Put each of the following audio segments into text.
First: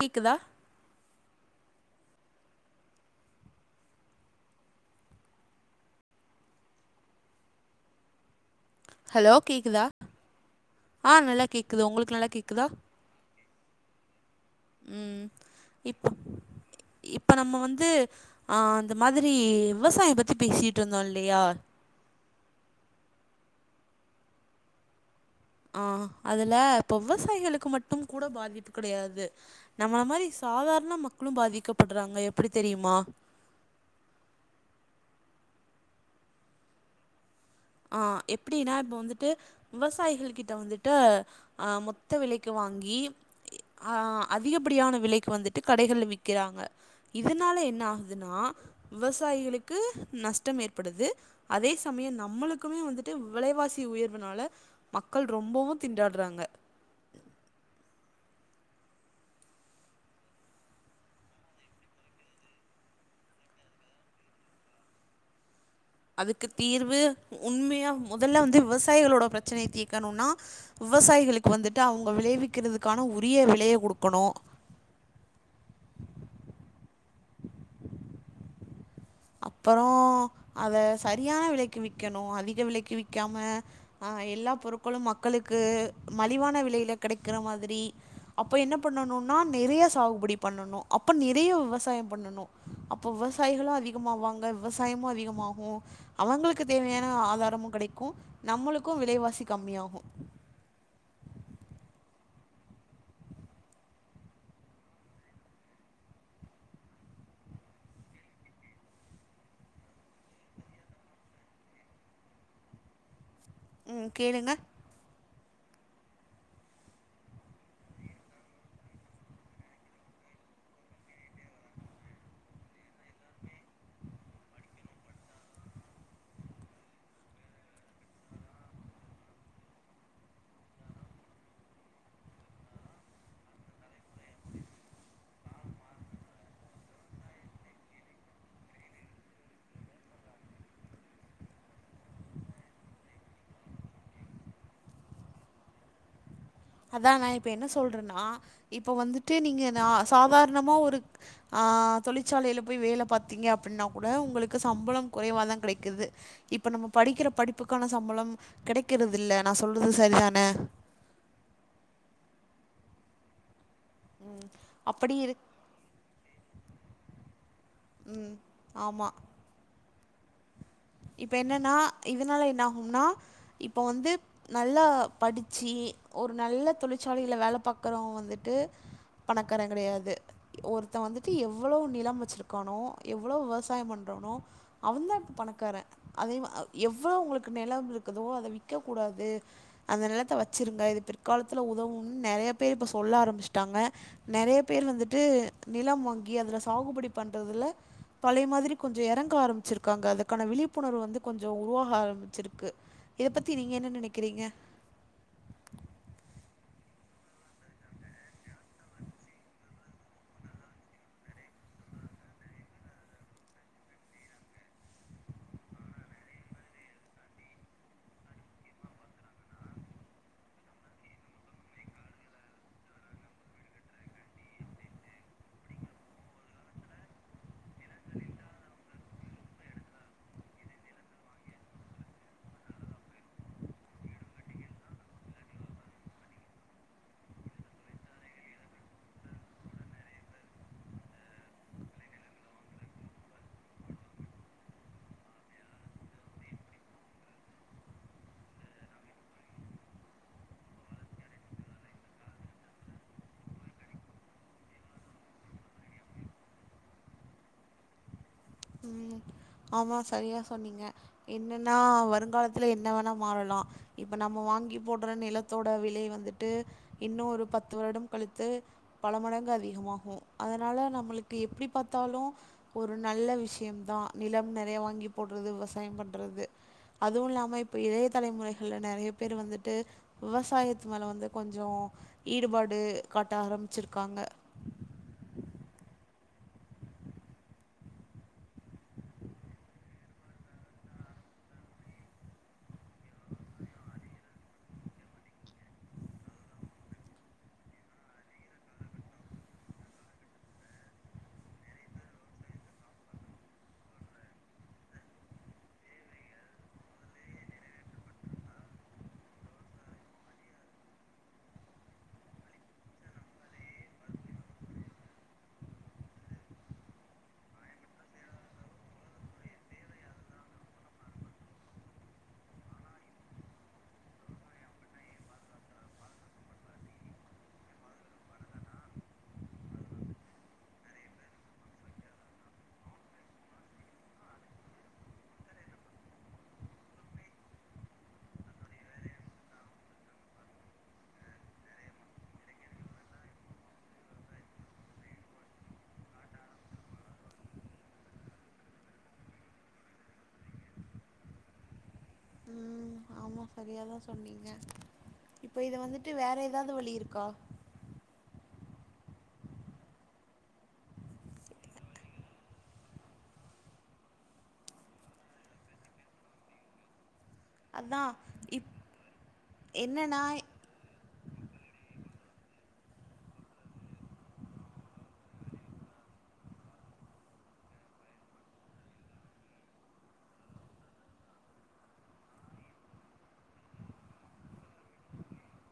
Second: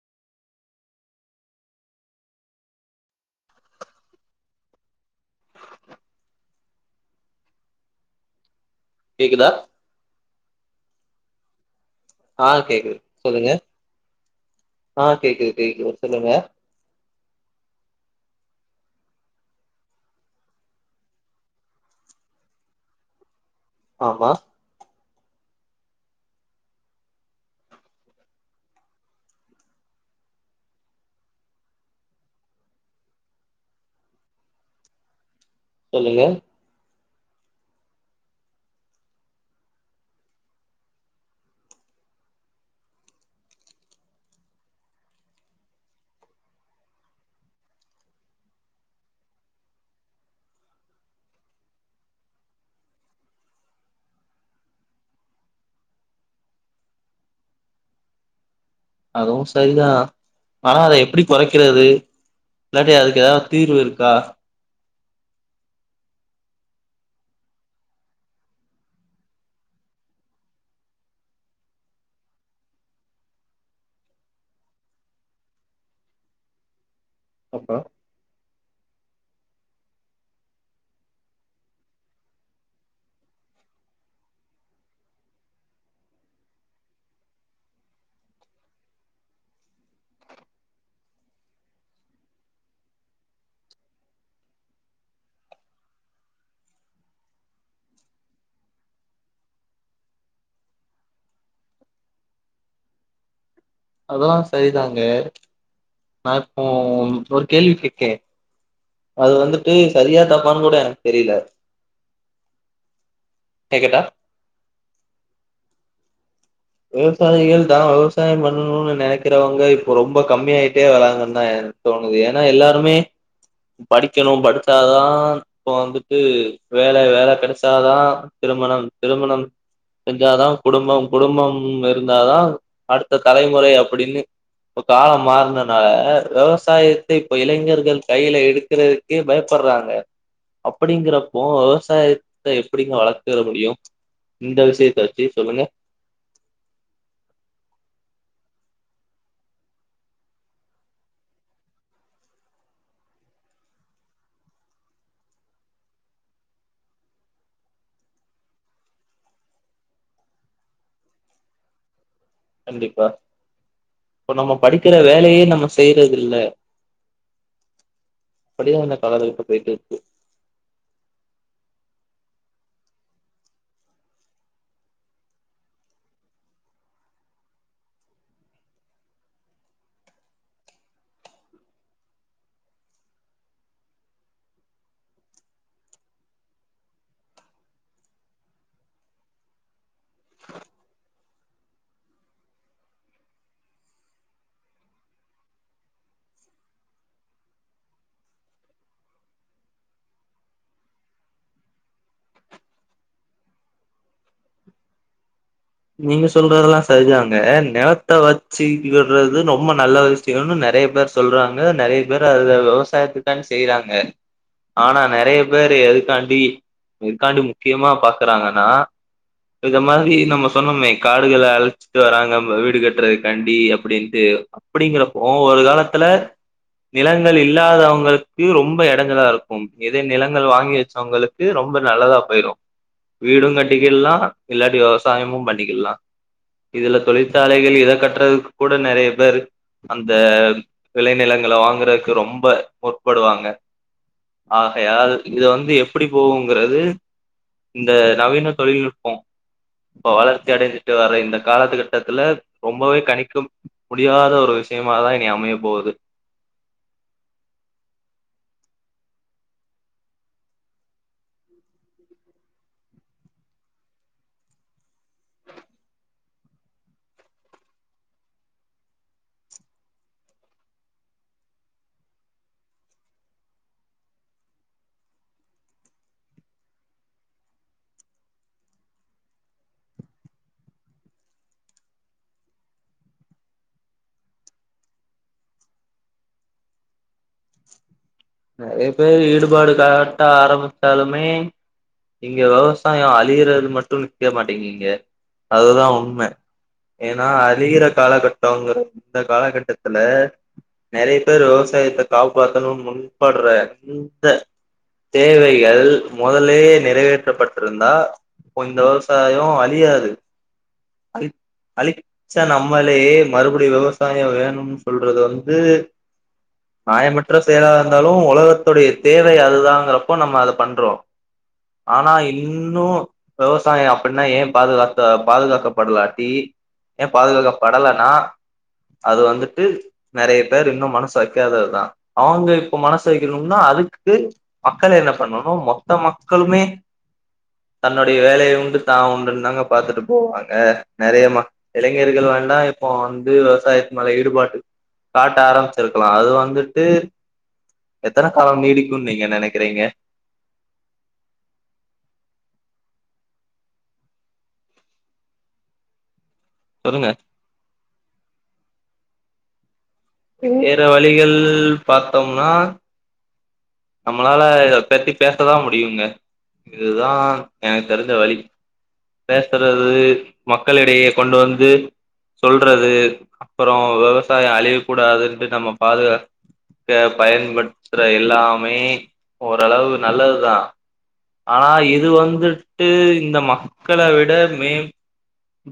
கேக்குதா ஹலோ கேக்குதா ஆ நல்லா கேக்கு ஆ கேக்குது சொல்லுங்க ஆ ம் கேக்குது கேக்குது இப் சொல்லுங்க இப்ப நம்ம வந்து ஆ இந்த மாதிரி விவசாயம் பத்தி பேசிட்ருந்தோ இல்லையா ஆமா ஆ அதுல இப்ப விவசாயிகளுக்கு மட்டும் கூட பாதிப்பு கெடையாது நம்மள மாரி சாதாரண மக்களு பாதிக்கப்படுறாங்க எப்டி தெரியுமா சொல்லுங்க ஆ எப்டின்னா இப்ப வந்துட்டு விவசாயிகள் கிட்ட வந்துட்டு ஆ மொத்த விலைக்கு வா ங்கி ஆ அதிகப்படியான விலைக்கு வந்துட்டு கடைகள்ல விக்கிறாங்க இதுனால என்ன ஆகுதுன்னா விவசாயிகளுக்கு நஷ்டம் ஏற்படுது அதே சமயம் நம்மளுக் குமே வந்துட்டு விலைவாசி உயர்வுனால மக்கள் ரொம்பவு திண்டாடுறாங்க அதுவு சரிதா ஆனா அத எப்டி கொறைக்கிறது இல்லாட்டி அதுக்கு ஏதாவது தீர்வு இருக்கா அதுக்கு தீர்வு உண்மையா மொதல்ல வந்து விவசாயிகளோட பிரச்சனைய தீர்க்கணுன்னா விவசாயிகளுக்கு வந்துட்டு அவுங்க விளைவிக்கிறதுக்கான உரிய விலைய குடுக்கணு அப்பறோ அப்பறோ அத சரியான விலைக்கு விக்கணு அதிக விலைக்கு விக்காம ஆ எல்லா பொருட்களும் மக்களுக்கு மலிவான விலைல கெடைக்கிற மாதிரி அப்ப என்ன பண்ணனு ன்னா நெறையா சாகுபடி பண்ணணு அப்ப நெறையா விவசாயம் பண்ணணு அப்ப விவசாயிகளு அதிக மாவாங்க விவசாயமு அதிகமாகு அவங்களுக்கு தேவையான ஆதாரமு கெடைக்கு நம்மளுக்கு விலைவாசி கம்மி ஆகு அதெல்லா சரிதாங்க நா இப்போ ஒரு கேள்வி கேக்கே அது வந்துட்டு சரியா தப்பான்னு கூட எனக்கு தெரில ம் கேளுங்க விவசாயிகள்தா விவசாயம் பண்ணணுன்னு நெனைக்கிறவங்க இப்ப ரொம்ப கம்மியாயிட்டே வராங்கன்தா எனக்கு தோணுது ஏன்னா எல்லாருமே படிக்கணு படிச்சாதா இப்ப வந்துட்டு வேலை வேலை கெடைச்சாதா திருமணம் திருமணம் செஞ்சாதா குடும்பம் குடும்பம் ம் இருந்தாதா அடுத்த தலைமுறை அப்டின்னு இப்ப காலம் மாறுனனால விவசாயத்தை இப்ப இளைஞர்கள் கையில எடுக்குறதுக்கே பயப்ப ட்றாங்க அப்டிங்கிறப்போ விவசாயத்த எப்டிங்க வளர்த்துற முடியு இந்த விஷயத்த வச்சி சொல்லுங்க அதா நா இப்ப என்ன சொல்றனா இப்பொ வந்துட்டு நீங்க நா சாதார்ணமா ஒரு அ ஆ தொழிற்சாலையில போய் வேல பாத்தீங்க அப்பின்னா கூட உங்களுக்கு சம்பளம் குறைவா தா கிடைக்கிது இப் இப்ப நம்ம படிக்கிற படிப்புக்கான சம்பளம் கெடைக்கிறதில்ல நா சொல்றது சரிதான கண்டிப்பா இப்ப நம்ம படிக்கிற அப்படி இரு வேலையே நம்ம செய்றதில்ல அப்படிதா இந்த காலங்கள் இப்ப போயிட்ரு இப்ப என்னன்னா இதுனால என்னாஹும்னா இப்பொ வந்து நல்லா படிச்சீ ஒரு நல்ல தொழிற்சாலையில வேல பாக்குறவ வந்துட்டு பணக்காரங் கடையாது ஒருத்த வந்துட்டு எவ்வளோ நிலம் வச்சிருக்கானோ எவ்வளோ விவசாயம் பண்றானோ அவந்தா இப்ப பணக்கார அதே வ அ எவ்வளோ உங்களுக்கு நெலம் இருக்குதோ அத விக்கெக் கூடாது அந்த நிலத்த வச்சிருங்க அ இது பிற்காலத்துல உதவூன் நெறைய பேர் இப்ப சொல்ல ஆரம்பிஷ்ட்டாங்க நெறைய பேர் வந்துட்டு நில லம் வாங்கி அதுல சாகுபடி பண்றதுல பழைய மாதிரி கொஞ்சொ எறங்க ஆரம்பிச்சிருக்காங்க அதுக்கான விழிப் புணர்வு வந்து கொஞ்சொ உருவாஹ ஆரம்பிச்சிருக்கு இதப் பத்தி நீங்க என்ன நெனைக்கிறீங்க நீங்க சொல்றதெல்லா சரிதாங்க நெலத்த வச்சிக்கிறது வந்து நொம்ப நல்ல விஷ்யோனு ந றைய பேர் சொல்றாங்க நறைய பேர் அத வ விவசாயத்துக்காண் செய்றாங்க ஆனா நறைய பேரு எதுக்காண்டி எதுக்காண்டி முக்கியமா பாக்குறாங்கனா இத மாரி நம்ம சொன்னோமே காடுகள அழிச்சிட்டு வராங்க ம வீடு கட்றதுக்காண்டி அப்டின்ட்டு அப்டிங்கிறப்போ ஒ ஒரு காலத்துல நிலங்கள் இல்லாதவங்களுக்கு ரொம்ப எடஞ்சலா இருக்கும் இதே நிலங்கள் வாங்கி வெச்சவங்களுக்கு ரொம் ரொம்ப நல்லதா போயிரு வீடு கட்டிக்கிட்லா இல்லாட்டி வெவசாயமும் பண்ணிக்கிட்லா இதுல தொழிற்சாலைகள் இத கட்றதுக் கூட நறைய பேரு அந்த விளைநிலங்கள வாங்குறக்கு ரொம்ப முற்படுவாங்க ஆஹையால் இத வந்து எப்புடி போவுங்குறது இந்த நவீன தொழில்நுட்பொ இப்ப வளர்ச்சி அடைஞ்சிட்டு வர்ற இந்த காலத்துக் கட்டத்துல ரொம்பவே கணிக்க முடியாத ஒரு விஷயமா தா இனி அமையப் போவுது ம் ஆமா சரியா சொன்னீங்க என்னன்னா வருங்காலத்துல என்ன வேணா மாறலா இப்ப நம்ம வா வாங்கி போட்ற நிலத்தோட விலை வந்துட்டு இன்னு ஒரு பத்து வருடம் கழித்து பல மடங்கு அ அதிகமாஹு அதனால நம்பளுக்கு எப்டி பாத்தாலு ஒரு நல்ல விஷ் யந்தா நிலம் நறைய வாங்கி போட்றது விவசாயம் பண்றது அதுவு இல்லாம இப்ப இளைய தலைமுறைகள்ல நறைய பேரு வந்துட்டு விவசாயத்து மேல வந்து கொஞ்சோ ஈடுபாடு காட்ட ஆரம்பிச்சிருக்காங்க நறைய பேரு ஈடுபாடு காட்ட ஆரம்பிச்சாலுமே இங்க விவசாயம் அழியிறது மட்டு நிக்க மாட்டீங்கீங்க அதுதா உண்ம ஏன்னா அழியிற காலக்கட்டோங்குற இந்த காலக்கட்டத்துல நறைய பேர் விவசாயத்த காப்பாத்தணும் முன்பட்ற இந்த தேவைகள் மொதல்லயே நிறைவேற்றப்பட்ருந்தா இந்த விவசாயோ அழியாது அழித் அழிச்ச நம்மளேயே மறுப்டியு விவசாயொ வேணும்னு சொல்றது வந்து நாயமற்ற செயலாதா இருந்தாலு ஒலகத்தோடைய தேவை அதுதாங்குறப்போ நம்ம அதப் பண்றோ ஆனா இன்னு வெவசாயொ அப்புன்னா ஏ பாதுகாத்த பாதுகாக்கப்பட்லாட்டீ ஏ பாதுகாக்கப்படலனா அது வந்துட்டு நறைய பேர் இன்னு மனசு வெக்காததுதா அவங்க இ ப்போ மனசு வெக்கணும்னா அதுக்கு மக்கள் என்ன பண்ணனு மொத்த மக்களுமே தன்னோடைய வேலை உண்டு தா உண்டுன் தாங்க பாத்துட்டு போவாங்க நறைய மக் இளைஞர்கள் வ [unintelligible] இப்போ வந்து விவசாயத்து மேல ஈடுபாட்டு காட்ட ஆரம்பிச்சிருக்லா அது வந்துட்டு எத்தன காலம் நீடிக்குன் நீங்க நெனைக்கிறீங்க ம் ஆமா சரியாதா சொன்னீங்க இப்ப இத வந்துட்டு வேற ஏதாது வழி சொல்லுங்க இருக்கா வேற வழிகள் பாத்தம்னா நம்மளால இத பெத்தி பேசதா முடியுங்க இதுதா எனக்கு அதா தெரிஞ்ச வழி இப் பேசுறது என்னன்னா மக்களிடையே கொண்டு வந்து சொல்றது அப்றோ விவசாயோ அழிய கூடாதுன்ட்டு நம்ம பாதுகா க்க பயன்படுத்திற எல்லாமே ஓர்ளவு நல்லதுதா ஆனா இது வந்துட்டு இந்த மக்கள விட மேம்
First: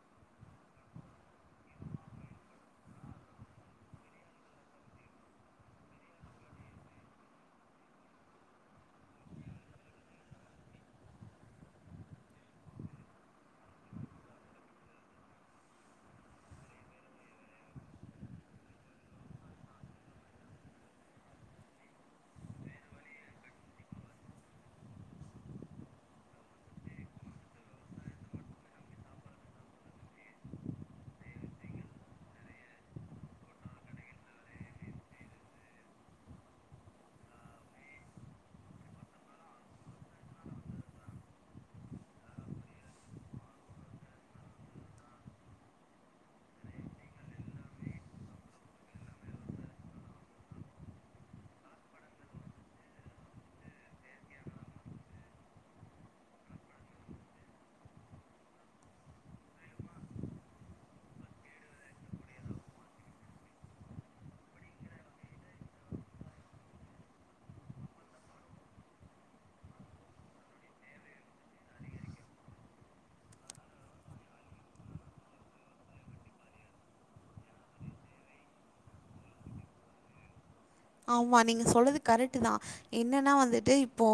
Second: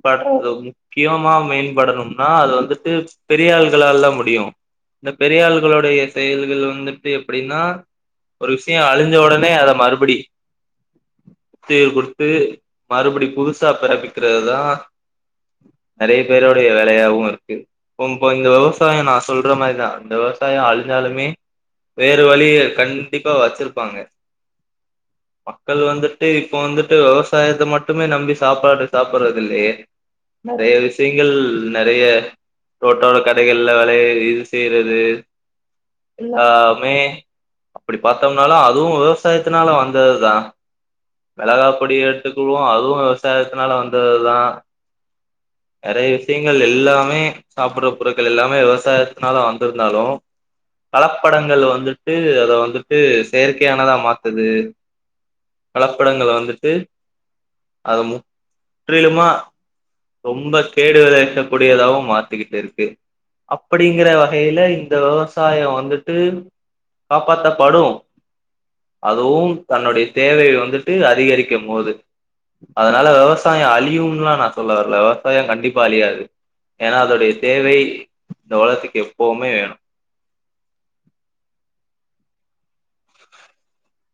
படறது முக்கியமா மேம்படணும்னா அது வந்துட்டு பெரிய ஆள்களால முடியு இந்த பெரியாள்களுடைய செயல்கள் வந்துட்டு எப்டின்னா ஒரு விஷ்யோ அழிஞ்ச உடனே அத மறுபடி தீர்வ் குடுத்து மறுபடி புதுசா பிறப்பிக்கிறதுதா நெறைய பேருடைய வேலையாவு இருக்கு இப்ப இந்த விவசாயோ நா சொல்ற மாரிதா இந்த விவசாயோ அழிஞ்சா லுமே வேறு வழிய கண்டிப்பா வெச்சிருப்பாங்க மக்கள் வந்துட்டு இப்ப வந்துட்டு விவசாயத்த மட்டுமே நம்பி சாப்பாடு சாப்பட்றதில்லயே நெறைய விஷ்யங்கள் நெறைய ரோட்டோர கடைகள்ல வெளய இது செய்யறது எல்லாமே அப்டி பாத்தம்னாலு அதுவு விவசாயத்னால வந்ததுதா மிளகா பொடி எடுத்துக்குவோ அதுவு விவசாயத்னால வந்ததுதா நெறைய விஷயங்கள் எல்லாமே சாப்பட்ற பொருட்கள் எல்லாமே விவசாயத்னால வந்திருந்தாலு கலப்படங்கள் வந்துட்டு அத வந்துட்டு செயற்கையானதா மாத்துது கலப்படங்கள வந்துட்டு அத முற்றிலுமா ரொம்ப கேடு விளைவிக்க கூடியதாவு மாத்திக்கிட்டுருக்கு அப்படிங்கற வகையில இந்த விவசாயோ வந்துட்டு காப்பாத்தப்படு அதுவு தன்னுடைய தேவைய வந்துட்டு அதிகரிக்கும்போது அதனால விவசாயோ அழியும்லா நா சொல்ல வரல விவசாயோ கண்டிப்பா அழியாது ஏனா அதோடைய தேவை இந்த ஒலகத்க்கு எப்போமே வேணு ஆமா நீங்க சொல்றது கரெக்ட்டு தா என்னன்னா வந்துட்டு இப்போ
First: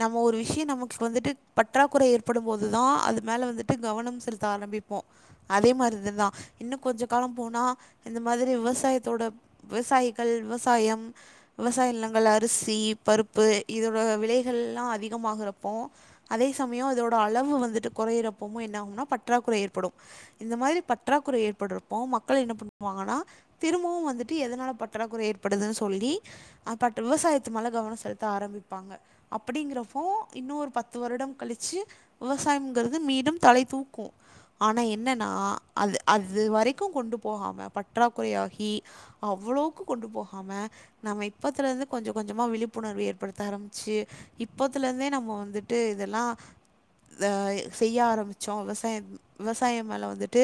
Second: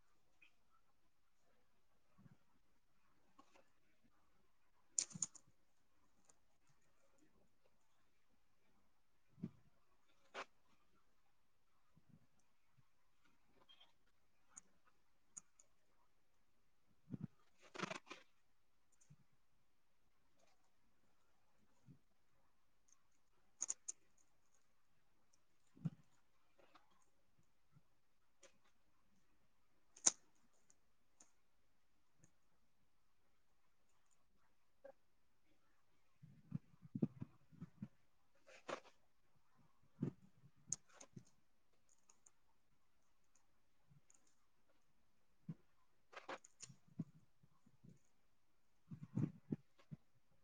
நம்ம ஒரு விஷயோ நமக்கு வந் துட்டு பற்றாக்குறை ஏற்படும் போது தா அது மேல வந்துட்டு கவனம் செலுத்த ஆரம்பிப்போ அதே மாரி தா இன்னு கொஞ்ச காலம் போனா இந்த மாத்ரி விவசாயத்தோட விவசாயிகள் விவசாயம் விவசாய நிலங்கள் அரிசி பருப்பு இதோட விலைகள்ல்லா அதிகமாகறப்போ அதே சமயோ அதோட அளவு வந்துட்டு கொறையிறப்பமு என்னாகுனா பற்றாக்குறை ஏற்படு இந்த மாரி பற்றா க்குறை ஏற்பட்றப்போ மக்கள் என்ன பண்ணுவாங்கனா திரும்பவு வந்துட்டு எதனால பற்றாக்குறை ஏற்படுது சொ ல்லி ஆ பட் விவசாயத்து மேல கவனோ செலுத்த ஆரம்பிப்பாங்க அப்படிங்கிறப்போ இன்னொரு ப த்து வருடம் கழிச்சி விவசாயம்ங்கிறது மீண்டும் தலை தூக்கு ஆனா என்னன்னா அது அது வரைக்கு கொண்டு போகாம பற்றாக்குறை ஆகி அவ்ளோக்கு கொண்டு போகாம நம்ம இப்பத்துலருந்து கொஞ்ச கொஞ்சமா விழிப்புணர்வு ஏற்படுத்த ஆரம்பிச்சி இப்பத்துருந்தே நம்ம வந்துட் டு இதெல்லா த செய்ய ஆரம்பிச்சோ விவசாய விவசாயம் மேல வந்துட்டு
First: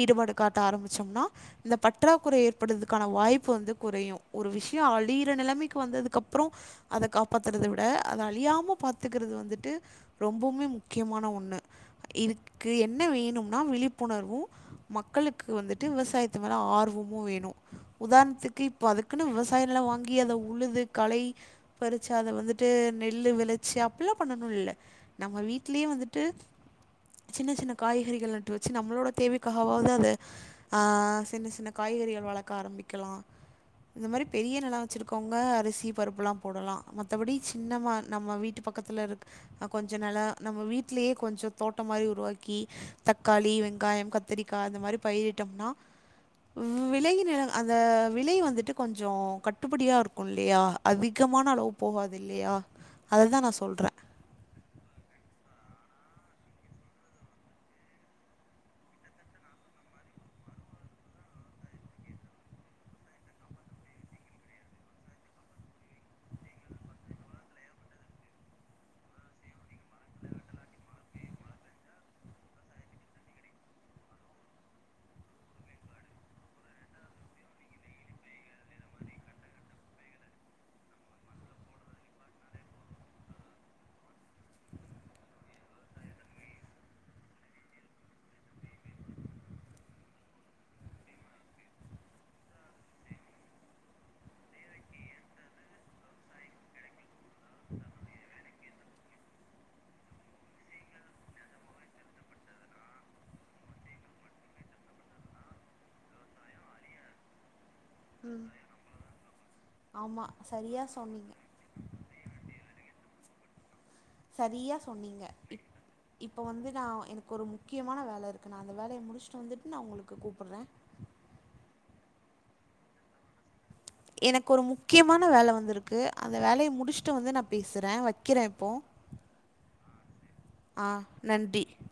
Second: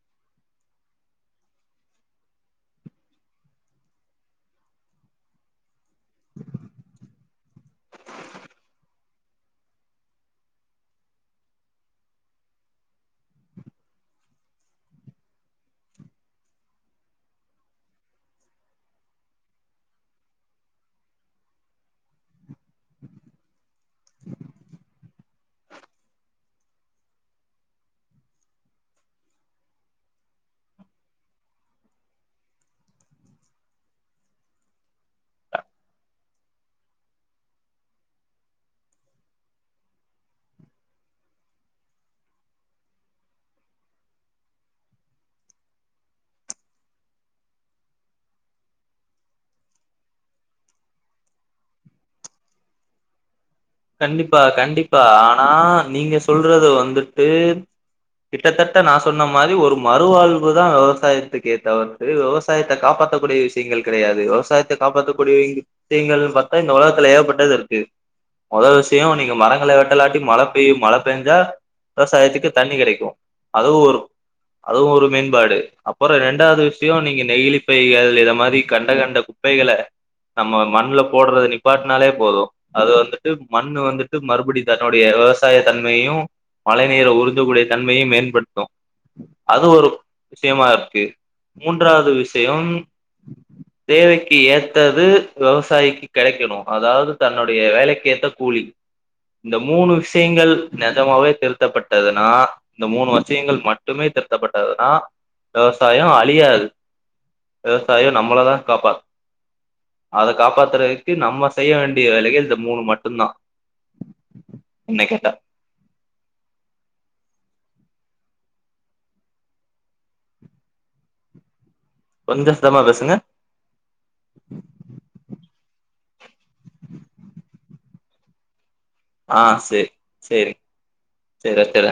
ஈடுபாடு காட்ட ஆரம்பிச்ச ம்னா இந்த பற்றாக்குறை ஏற்பட்றதுகான வாய்ப்பு வந்து குறையு ஒரு விஷ் யோ அழியிற நெலமைக்கு வந்ததுக்கப்றோ அத காப்பாத்துறத விட அத அழியாம பாத்துக்கிறது வந்துட்டு ரொம்பவ்மே முக்கியமான ஒன்னு இதுக்கு என்ன வேணும்னா விழிப்புணர்வு மக்களுக்கு வந்துட்டு விவசாயத்து மேல ஆர்வமு வேணு உதாரணத்துக்கு இப்ப அதுக்குன்னு விவ சாயோ நெலோ வாங்கி அத உழுது களை பறிச்சி அத வந்துட்டு நெல் விளைச்சி அப்டிலா பண்ணணு இல்ல நம்ம வீட்லியே வந்துட்டு சின்ன சின்ன காய்கறிகள் நட்டு வச்சு நம்மளோட தேவைக்காகாவது அத ஆ சின்ன சின்ன காய் கறிகள் வளக்க ஆரம்பிக்கலா இந்த மாரி பெரிய நெல வச்சுருக்கவுங்க அரிசி பருப்பெல்லா போடலா மத்தபடி சின்னமா நம்ம வீட்டு பக்கத்துல இருக் ஆ கொஞ்ச நாளா நம்ம வீட்லயே கொஞ்ச தோட்ட மாரி உருவாக்கி தக்காளி வெங்காயம் கத் திரிக்கா அந்த மாரி பயிரிட்டோம்னா விலை நிலங் அந்த விலை வந்துட்டு கொஞ் கொஞ்ச கட்டுப்படியா இருக்கு இல்லையா அதிகமான அளவு போவாது இல்லையா அததா நா சொன் கண்டிப்பா கண்டிப்பா ஆனா நீங்க சொல்றது வந்துட்டு கிட்டத்தட்ட நா சொன்ன மாரி ஒரு மறுவாழ்வுதா விவசாயத்துக்கே தவிர்த்து விவசாயத்த காப்பா காப்பாத்தக்கூடிய விஷயங்கள் கெடையாது விவசாயத்த காப்பாத்தக்கூடிய விஷயங்கள்னு பாத்தா இந்த உலகத்துல ஏகப்பட்டது இருக்கு மொதோ விஷய நீங்க மரங்கள வெட்டலாட்டி மழ பெய்யும் மழ பேஞ்சா விவசாயத்துக்கு தண்ணி கெடைக்கு அதுவு ஒரு அதுவு ஒரு மேம்பாடு அப்புற ரெண்டாவது விஷயம் நீங்க நெயிலிப்பைகள் இத மாரி கண்ட கண்ட ப்பைகள நம்ம மண்ல போட்றது நிப்பாட்னாலே போது அது வந்து ட்டு மண்ணு வந்துட்டு மறுபடி தன்னுடைய விவசாய தன்மையையு மழை நீர உறிஞ்சக்கூடிய தன்மைய மேம்படுத்தும் அது ஒரு விஷயமா இருக்கு மூன்றாது விஷயம் தேவைக்கு ஏத்தது விவசாயிக்கு கெடைக்கணு அதாவது தன்னுடைய வேலைக் க்கேத்த கூலி இந்த மூணு விஷியங்கள் நெஜமாவே திருத்தப்பட்டதுனா இந்த மூணு விஷயங்கள் மட்டுமே தத்தப்பட்டதுனா விவசாய அழியாது விவசாயம் நம்மளதா காப்பாத் அத ஆமாம் சரியாக காப்பாத்துறதுக்கு சொன்னீங்க நம்ம செய்ய வேண்டிய வேலைகள் இந்த மூணு மட்டுந்தா சரியா என்ன சொன்னீங்க கேட்டா இப் இப்ப வந்து நா எனக்கு ஒரு மு முக்கியமான வேல இருக்கு நா அந்த வேலைய முடிச்சுட்டு வந்துட்டு நா உங்களுக்கு கூப்புட்ற கொஞ்ச சத்தமா பேசுங்க எனக்கு ஒரு முக்கியமான வேல வந்துரு க்கு அந்த வேலைய முடிச்சுட்டு வந்து நா பேசுற வக்கிற இப்போ ஆ சேரி சேரி ஆ சேரி நன்றி வச்சிற